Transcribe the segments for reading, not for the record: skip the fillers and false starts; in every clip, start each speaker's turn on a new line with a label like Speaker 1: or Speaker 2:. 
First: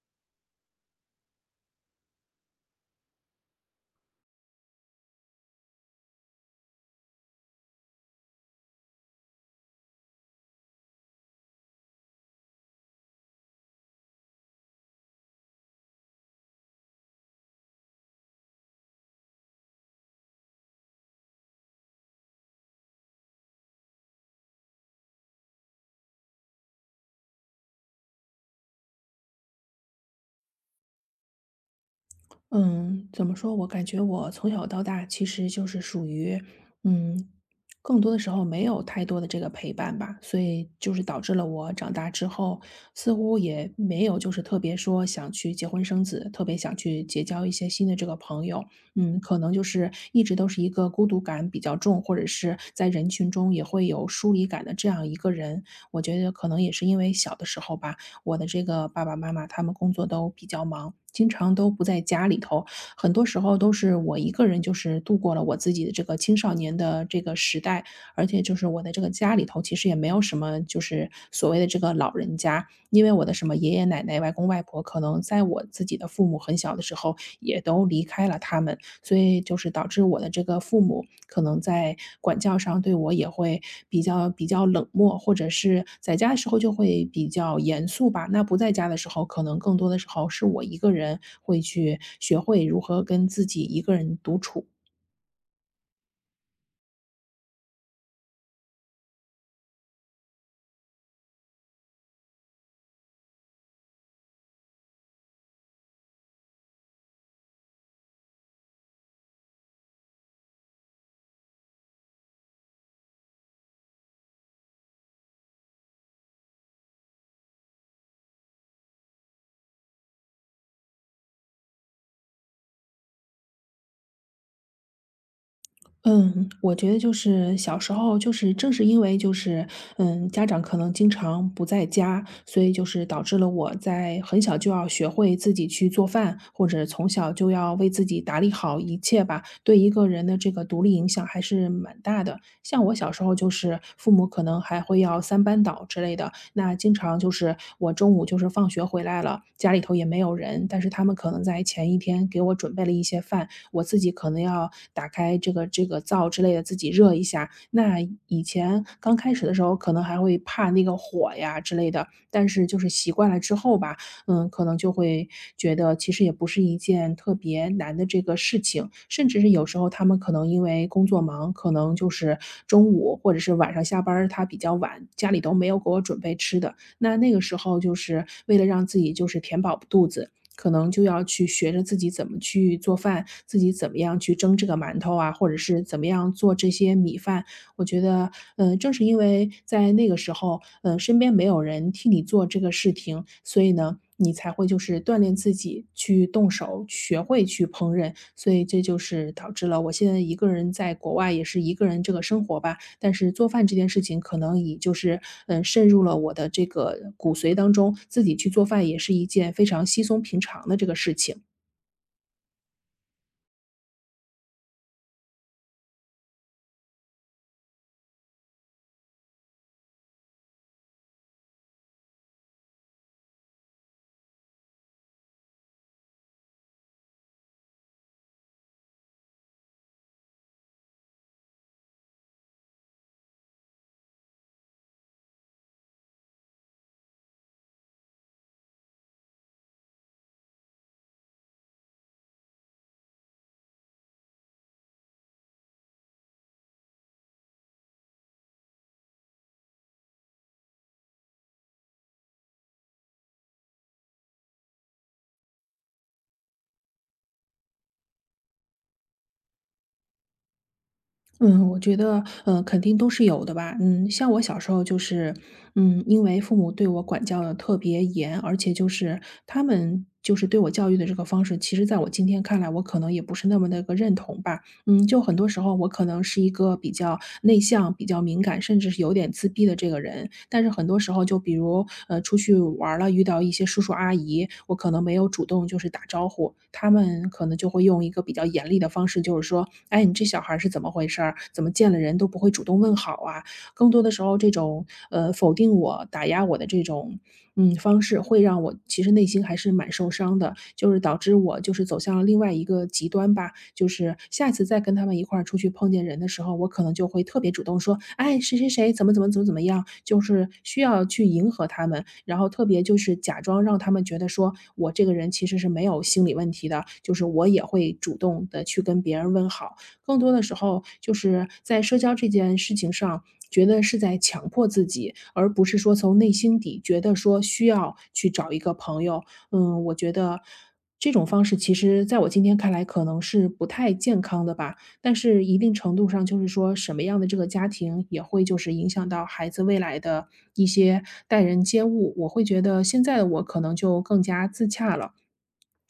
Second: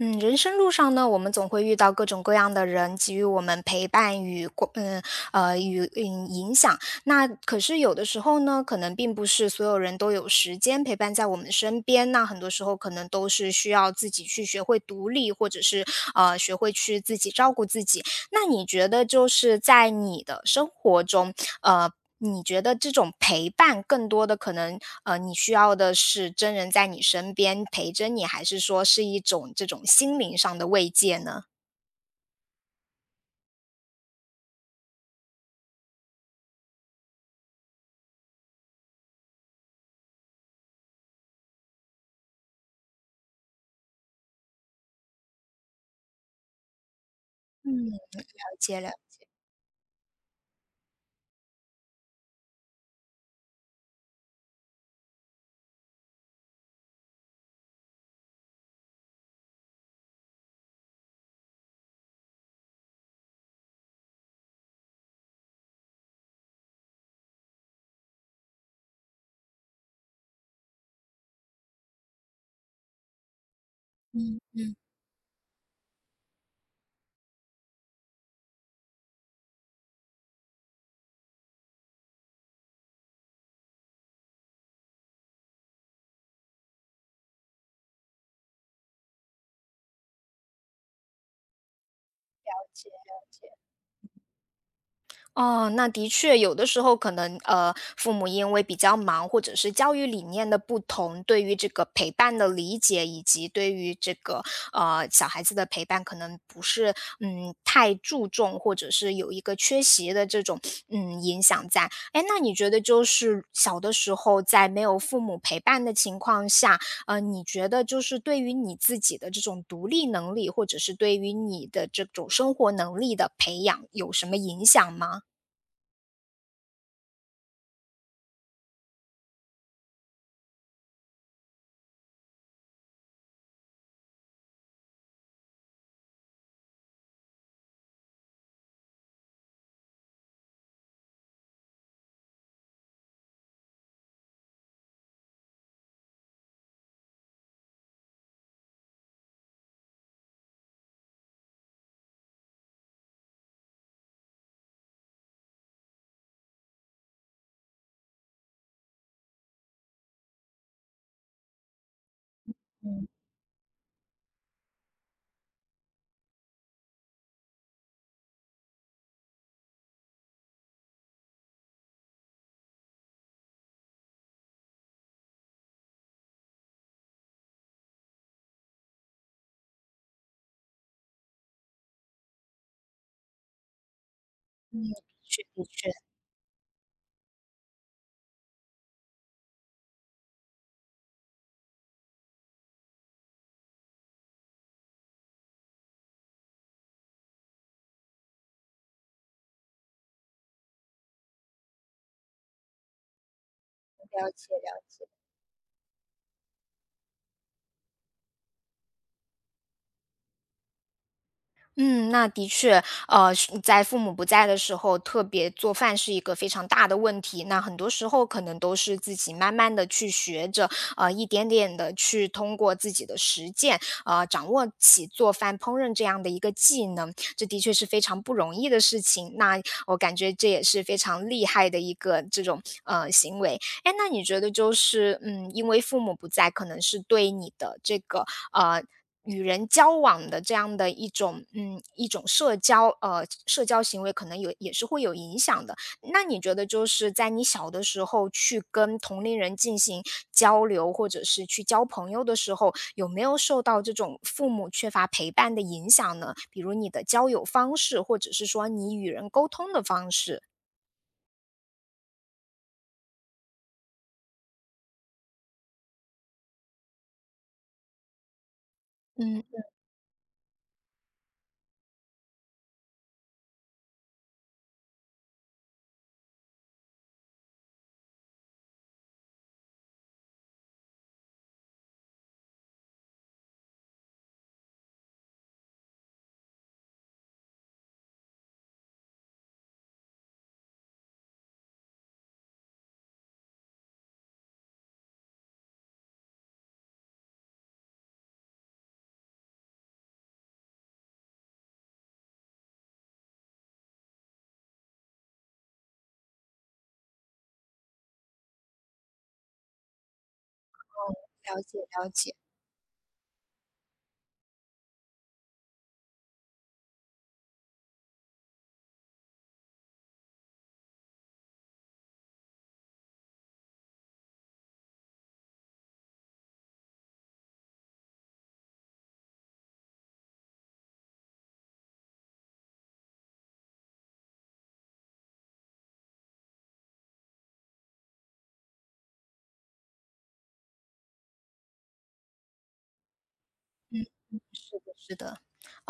Speaker 1: 嗯，人生路上呢，我们总会遇到各种各样的人，给予我们陪伴与过嗯呃与嗯影响。那可是有的时候呢，可能并不是所有人都有时间陪伴在我们身边。那很多时候可能都是需要自己去学会独立，或者是学会去自己照顾自己。那你觉得就是在你的生活中，呃你觉得这种陪伴更多的可能，你需要的是真人在你身边陪着你，还是说是一种这种心灵上的慰藉呢？
Speaker 2: 嗯，怎么说？我感觉我从小到大其实就是属于，嗯，更多的时候没有太多的这个陪伴吧，所以就是导致了我长大之后似乎也没有就是特别说想去结婚生子，特别想去结交一些
Speaker 1: 嗯。
Speaker 2: 新的这个朋
Speaker 1: 了
Speaker 2: 友。
Speaker 1: 解了。
Speaker 2: 嗯，可能就是一直都是一个孤独感比较重，或者是在人群中也会有疏离感的这样一个人。我觉得可能也是因为小的时候吧。我的这个爸爸妈妈他们工作都比较忙，经常都不在家里头，很多时候都是我一个人，就是度过了我自己的这个青少年的这个时代。而且就是我的这个家里头，其实也没有什么就是所谓的这个老人家，因为我的什么爷爷奶奶、外公外婆，可能在我自己的父母很小的时候也都离开了他们。所以就是导致我的这个父母可能在管教上对我也会比较冷漠，或者是在家的时候就会比较严肃吧。那不在家的时候，可能更多的时候是我一个人会去学会如何跟自己一个人独处。
Speaker 1: 哦，那的确，有的时候可能父母因为比较忙，或者是教育理念的不同，对于这个陪伴的理解，以及对于这个小孩子的陪伴，可能不是嗯太注重，或者是有一个缺席的这种影响在。哎，那你觉得就是小的时候在没有父母陪伴的情况下，你觉得就是对于你自己的这种独立能力，或者是对于你的这种生活能力的培养，有什么影响吗？
Speaker 2: 嗯，我觉得就是小时候，就是正是因为就是，家长可能经常不在家，所以就是导致了我在很小就要学会自己去做饭，或者从小就要为自己打理好一切吧，对一个人的这个独立影响还是蛮大的。像我小时候就是父母可能还会要三班倒之类的，那经常就是我中午就是放学回来了，家里头也没有人，但是他们可能在前一天给我准备了一些饭，我自己可能要打开这个灶之类的，自己热一下。那以前刚开始的时候，可能还会怕那个火呀之类的，但是就是习惯了之后吧，可能就会觉得其实也不是一件特别难的这个事情，甚至是有时候他们可能因为工作忙，可能就是中午或者是晚上下班儿他比较晚，家里都没有给我准备吃的，那那个时候就是为了让自己就是填饱肚子，可能就要去学着自己怎么去做饭，自己怎么样去蒸这个馒头啊，
Speaker 1: 是，
Speaker 2: 或者
Speaker 1: 的
Speaker 2: 是
Speaker 1: 确。
Speaker 2: 怎么样做这些米饭。我觉得，正是因为在那个时候，身边没有人替你做这个事情，所以呢，你才会就是锻炼自己去动手，学会去烹饪。所以这就是导致了我现在一个人在国外，也是一个人这个生活吧。但是做饭这件事情
Speaker 1: 了
Speaker 2: 可能
Speaker 1: 解。
Speaker 2: 已就是，渗入了我的这个骨髓当中，自己去做饭也是一件非常稀松平常的这个事情。
Speaker 1: 嗯，那的确，是在父母不在的时候，特别做饭是一个非常大的问题。那很多时候可能都是自己慢慢的去学着，一点点的去通过自己的实践，掌握起做饭、烹饪这样的一个技能，这的确是非常不容易的事情。那我感觉这也是非常厉害的一个这种，行为。诶，那你觉得就是，嗯，因为父母不在，可能是对你的这个，呃与人交往的这样的一种，嗯，一种社交社交行为可能有也是会有影响的。那你觉得就是在你小的时候去跟同龄人进行交流，或者是去交朋友的时候，有没有受到这种父母缺乏陪伴的影响呢？比如你的交友方式，或者是说你与人沟通的方式？
Speaker 2: 嗯，我觉得，嗯肯定都是有的吧。嗯，像我小时候就是，因为父母对我管教的特别严，而且就是
Speaker 1: 嗯，
Speaker 2: 他们就是对我教育的这个方式，其实在我今天看来，我可能也不是那么的一个认同吧。嗯，就很多时候我可能是一个比较内向、比较敏感，甚至是有点自闭的这个人。但是很多时候，就比如出去玩儿了，遇到一些叔叔阿姨，我可能没有主动就是打招呼，他们可能就会用一个比较严厉的方式，就是说，哎，你这小孩儿是怎么回事儿怎么见了人都不会主动问好啊？更多的时候，这种否定我、打压我的这种方式，会让我其实内心还是蛮受伤的，就是导致我就是走向了另外一个极端吧。就是下次再跟他们一块儿出去碰见人的时候，我可能就会特别主动说，哎，谁谁谁怎么怎么怎么怎么样，就是需要去迎
Speaker 1: 了
Speaker 2: 合
Speaker 1: 解
Speaker 2: 他们，
Speaker 1: 了解，
Speaker 2: 然后特别就是假装让他们觉得说我这个人其实是没有心理问题的，就是我也会主动的去跟别人问好。更多的时候就是在社交这件事情上，觉得是在强迫自己，而不是说从内心底觉得说需要去找一个朋友。嗯，我觉得这种方式其实在我今天看来可能是不太健康的吧，但是一定程度上就是说什么样的这个家庭也会就是影响到孩子未来的一些待人接物。我会觉得现在的我可能就更加自
Speaker 1: 是的
Speaker 2: 洽了。
Speaker 1: 是的。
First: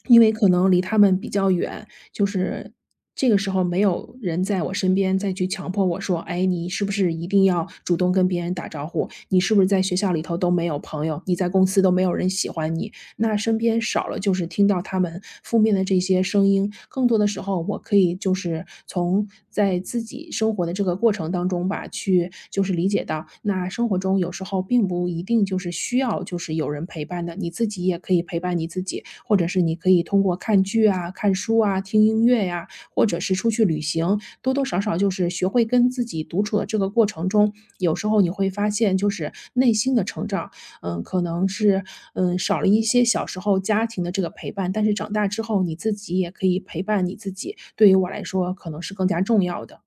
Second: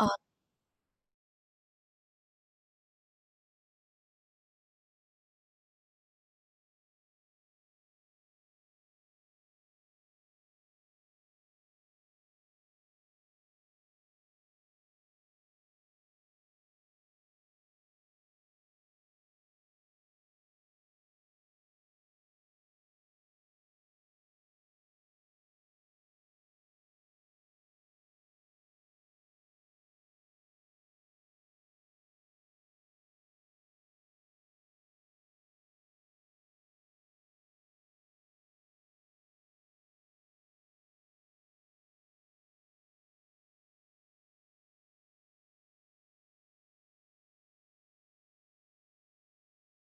Speaker 2: 因为可能离他们比较远，就是这个时候没有人在我身边再去强迫我说：“哎，你是不是一定要主动跟别人打招呼？你是不是在学校里头都没有朋友？你在公司都没有人喜欢你？”那身边少了就是听到他们负面的这些声音，更多的时候我可以就是从在自己生活的这个过程当中吧，去就是理解到，那生活中有时候并不一定就是需要就是有人陪伴的，你自己也可以陪伴你自己，或者是你可以通过看剧啊、看书啊、听音乐呀、或者是出去旅行，多多少少就是学会跟自己独处的这个过程中，有时候你会发现就是内心的成长，嗯，可能是，少了一些小时候家庭的这个陪伴，但是长大之后你自己也可以陪伴你自己，对于我来说可能是更加重要的。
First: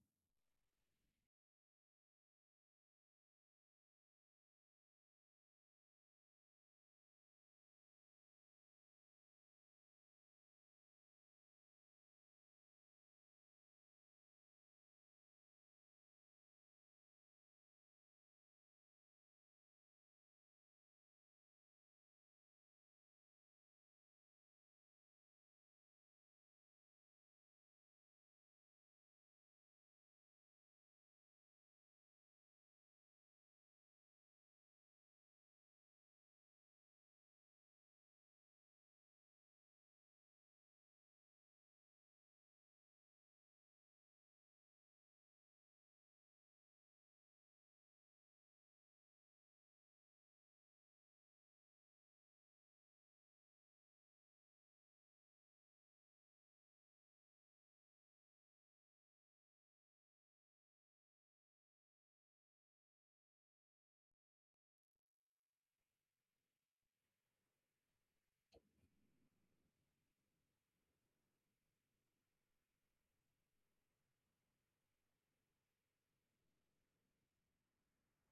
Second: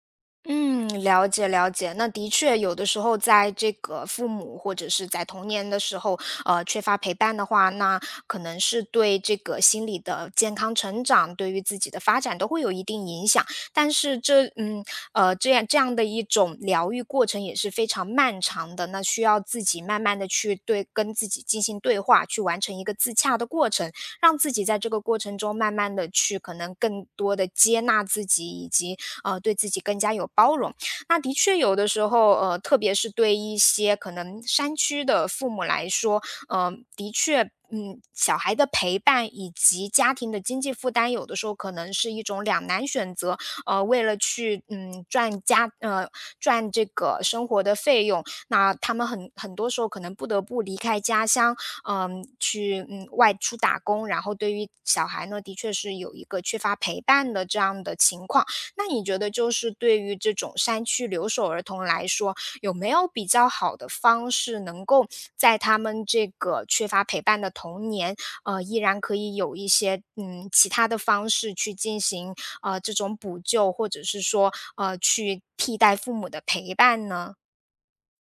Speaker 1: 嗯，了解了解。那的确，有的时候在这个父母或者是在童年的时候，缺乏陪伴的话，那可能是对这个心理的健康成长，对于自己的发展都会有一定影响。但是这，嗯，这样这样的一种疗愈过程也是非常漫长的，那需要自己慢慢的去对跟自己进行对话，去完成一个自洽的过程。让自己在这个过程中慢慢的去可能更多的接纳自己，以及对自己更加有包容。那的确有的时候，特别是对一些可能山区的父母来说，呃，的确。嗯，小孩的陪伴以及家庭的经济负担，有的时候可能是一种两难选择。为了去赚这个生活的费用，那他们很多时候可能不得不离开家乡，嗯，去外出打工，然后对于小孩呢，的确是有一个缺乏陪伴的这样的情况。那你觉得就是对于这种山区留守儿童来说，有没有比较好的方式能够在他们这个缺乏陪伴的童年，依然可以有一些其他的方式去进行这种补救，或者是说去替代父母的陪伴呢？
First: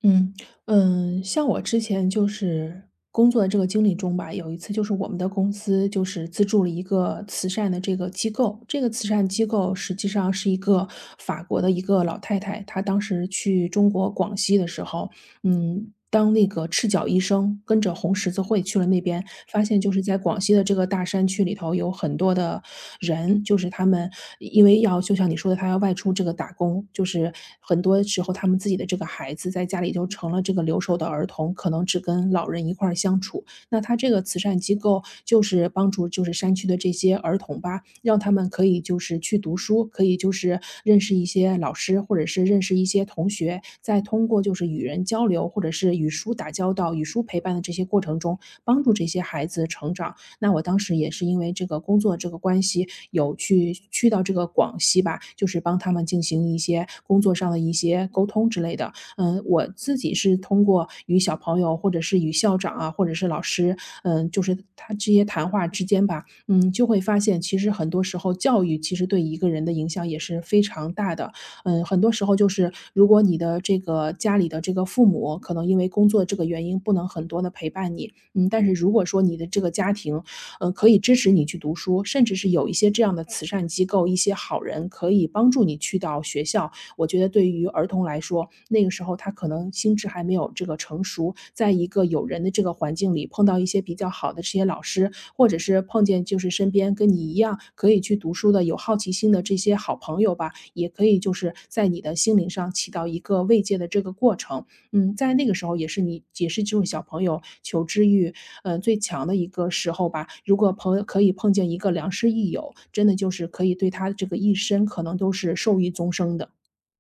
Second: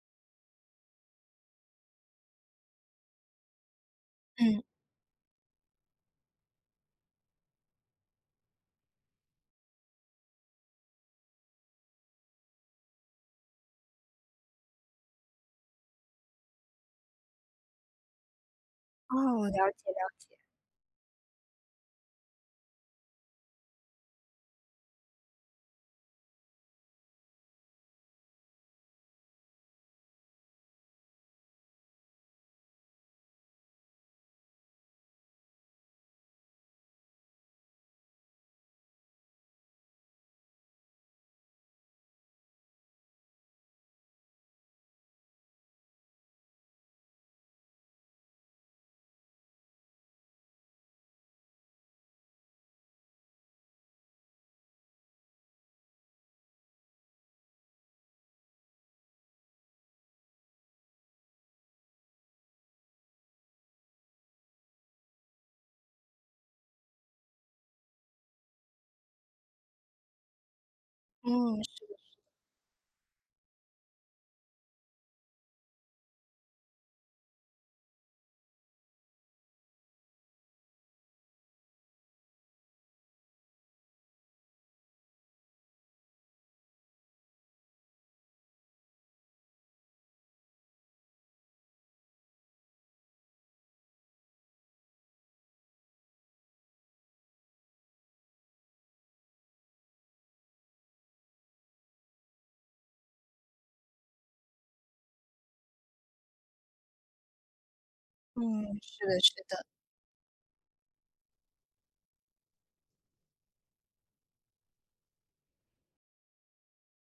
Speaker 2: 嗯，嗯，像我之前就是工作的这个经历中吧，有一
Speaker 1: 嗯
Speaker 2: 次就是我们的公司就是资助了一个慈善的这个机构，这个慈善机构实际上是一个法国的一个老太太，她当时去中国广西的时候，当那个赤脚医生跟着红十字会去了那
Speaker 1: 哦，
Speaker 2: 边，发
Speaker 1: 了
Speaker 2: 现
Speaker 1: 解
Speaker 2: 就是在
Speaker 1: 了，
Speaker 2: 广西的这个大山区里头有很多的人，就是他们因为要就像你说的，他要外出这个打工，就是很多时候他们自己的这个孩子在家里就成了这个留守的儿童，可能只跟老人一块儿相处。那他这个慈善机构就是帮助就是山区的这些儿童吧，让他们可以就是去读书，可以就是认识一些老师，或者是认识一些同学，再通过就是与人交流，或者是与书打交道、与书陪伴的这些过程中，帮助这些孩子成长。那我当时也是因为这个工作这个关系，有去去到这个广西吧，就是帮他们进行一些工作上的一些沟通之类的。我自己是通过与小朋友或者是与校长啊，或者是老师，嗯、就是他这些谈话之间吧，嗯，就会发现其实很多时候教育其实对一个人的影响也是非常大的。
Speaker 1: 嗯
Speaker 2: 嗯，很多时候就是如果你的这个家里的这个父母可能因为工作这个原因不能很多的陪伴你，嗯，但是如果说你的这个家庭可以支持你去读书，甚至是有一些这样的慈善机构，一些好人可以帮助你去到学校。我觉得对于儿童来说，那个时候他可能心智还没有这个成熟，在一个有人的这个环境里，碰到一些比较好的这些老师，或者是碰见就是身边跟你一样可以去读书的、有好奇心的这些好朋友吧，也可以就是在你的心灵上起到一个慰藉的这个过程。嗯，在那个时候也是你也是这种小朋友求知欲，
Speaker 1: 嗯，
Speaker 2: 最
Speaker 1: 是的，
Speaker 2: 强
Speaker 1: 是
Speaker 2: 的一
Speaker 1: 的。
Speaker 2: 个时候吧。如果朋友可以碰见一个良师益友，真的就是可以对他这个一生可能都是受益终生的。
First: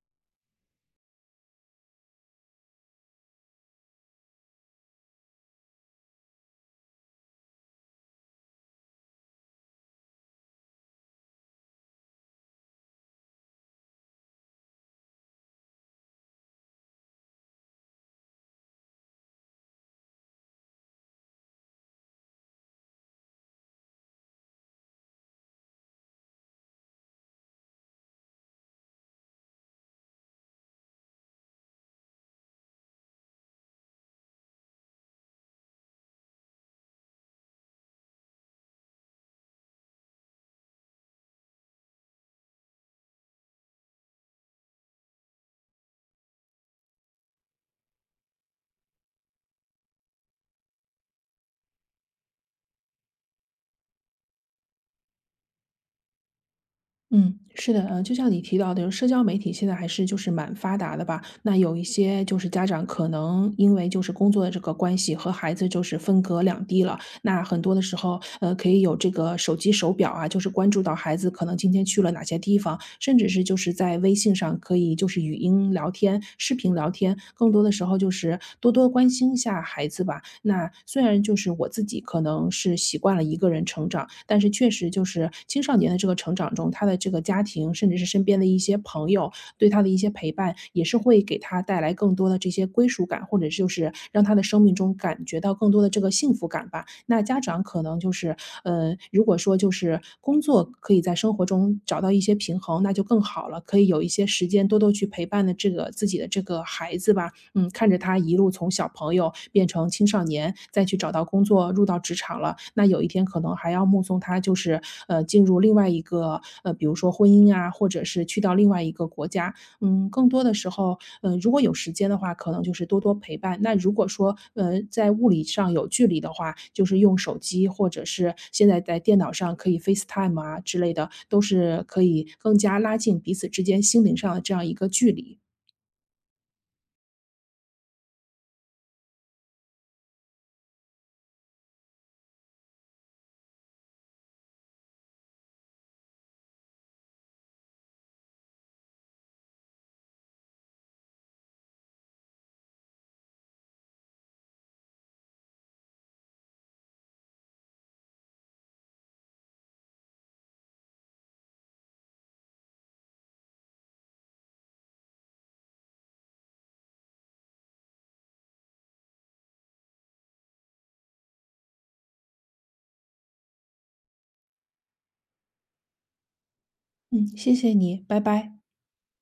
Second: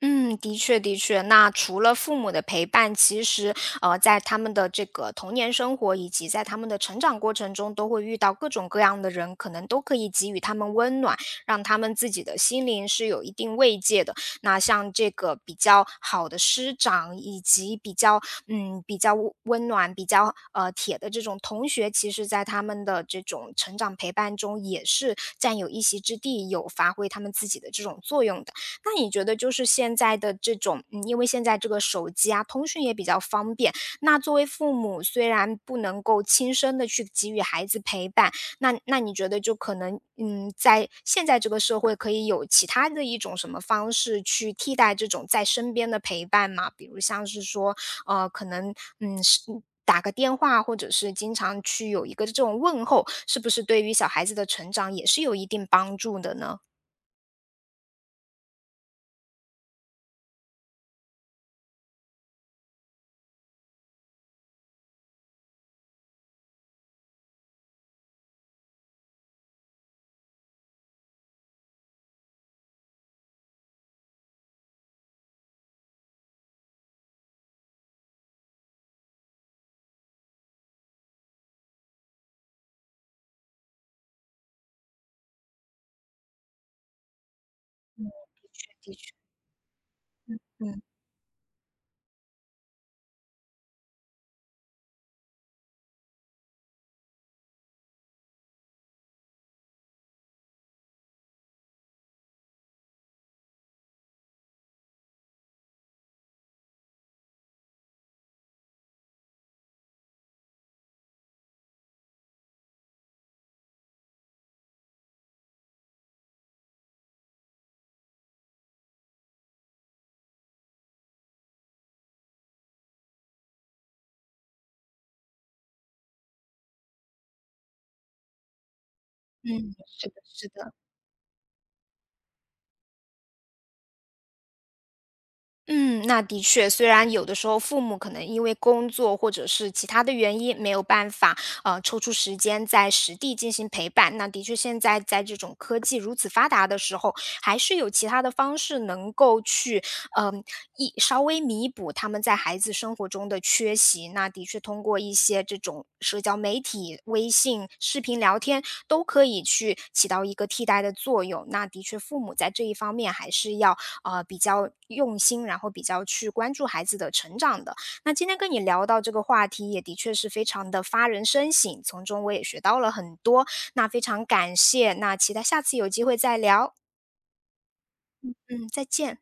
Speaker 1: 嗯，的确的确。那除了父母的陪伴，其实，在他们的这个童年生活，以及在他们的成长过程中，都会遇到各种各样的人，可能都可以给予他们温暖，让他们自己的心灵是有一定慰藉的。那像这个比较好的师长，以及比较嗯比较温温暖、比较铁的这种同学，其实在他们的这种成长陪伴中，也是占有一席之地，有发挥他们自己的这种作用的。那你觉得就是现在的这种，嗯，因为现在这个手机啊，通讯也比较方便。那作为父母，虽然不能够亲身的去给予孩子陪伴，那你觉得就可能，嗯，在现在这个社会可以有其他的一种什么方式去替代这种在身边的陪伴吗？比如像是说，呃，可能，嗯，是打个电话，或者是经常去有一个这种问候，是不是对于小孩子的成长也是有一定帮助的呢？
Speaker 2: 嗯，是的，就像你提到的，社交媒体现在还是就是蛮发达的吧。那有一些就是家长可能因为就是工作的这个关系和孩子就是分隔两地了。那很多的时候，可以有这个手机手表啊，就是关注到孩子可能今天去了哪些地方，甚至是就是在微信上可以就是语音聊天、视频聊天，更多的时候就是多多关心一下孩子吧。那虽然就是我自己可能是习惯了一个人成长，但是确实就是青少年的这个成长中，他的这个家庭甚至是
Speaker 1: 嗯，
Speaker 2: 身边的一些
Speaker 1: 的
Speaker 2: 朋
Speaker 1: 确。
Speaker 2: 友对他的一些陪伴，
Speaker 1: 嗯
Speaker 2: 也是会给他带来更多的这些归属感。或者。或者就是让他的生命中感觉到更多的这个幸福感吧。那家长可能就是，如果说就是工作可以在生活中找到一些平衡，那就更好了，可以有一些时间多多去陪伴的这个自己的这个孩子吧。嗯，看着他一路从小朋友变成青少年，再去找到工作，入到职场了，那有一天可能还要目送他就是，进入另外一个，比如说婚姻啊，或者是去到另外一个国家。嗯，更多的时候，如果有时间的话，可能就是多多陪伴。那如果说，在物理上有距离的话，就是用手机或者是现在在电脑上可
Speaker 1: 嗯，
Speaker 2: 以
Speaker 1: 是的，
Speaker 2: FaceTime
Speaker 1: 是
Speaker 2: 啊
Speaker 1: 的。
Speaker 2: 之类的，都是可以更加拉近彼此之间心灵上的这样一个距离。
Speaker 1: 嗯，那的确，虽然有的时候父母可能因为工作或者是其他的原因没有办法，抽出时间在实地进行陪伴，那的确现在在这种科技如此发达的时候，还是有其他的方式能够去，嗯、稍微弥补他们在孩子生活中的缺席。那的确通过一些这种社交媒体、微信视频聊天，都可以去起到一个替代的作用。那的确，父母在这一方面还是要比较用心，然后比较去关注孩子的成长的。那今天跟你聊到这个话题，也的确是非常的发人深省，从中我也学到了很多。那非常感谢，那期待下次有机会再聊。
Speaker 2: 嗯，谢谢你，拜拜。
Speaker 1: 嗯，再见。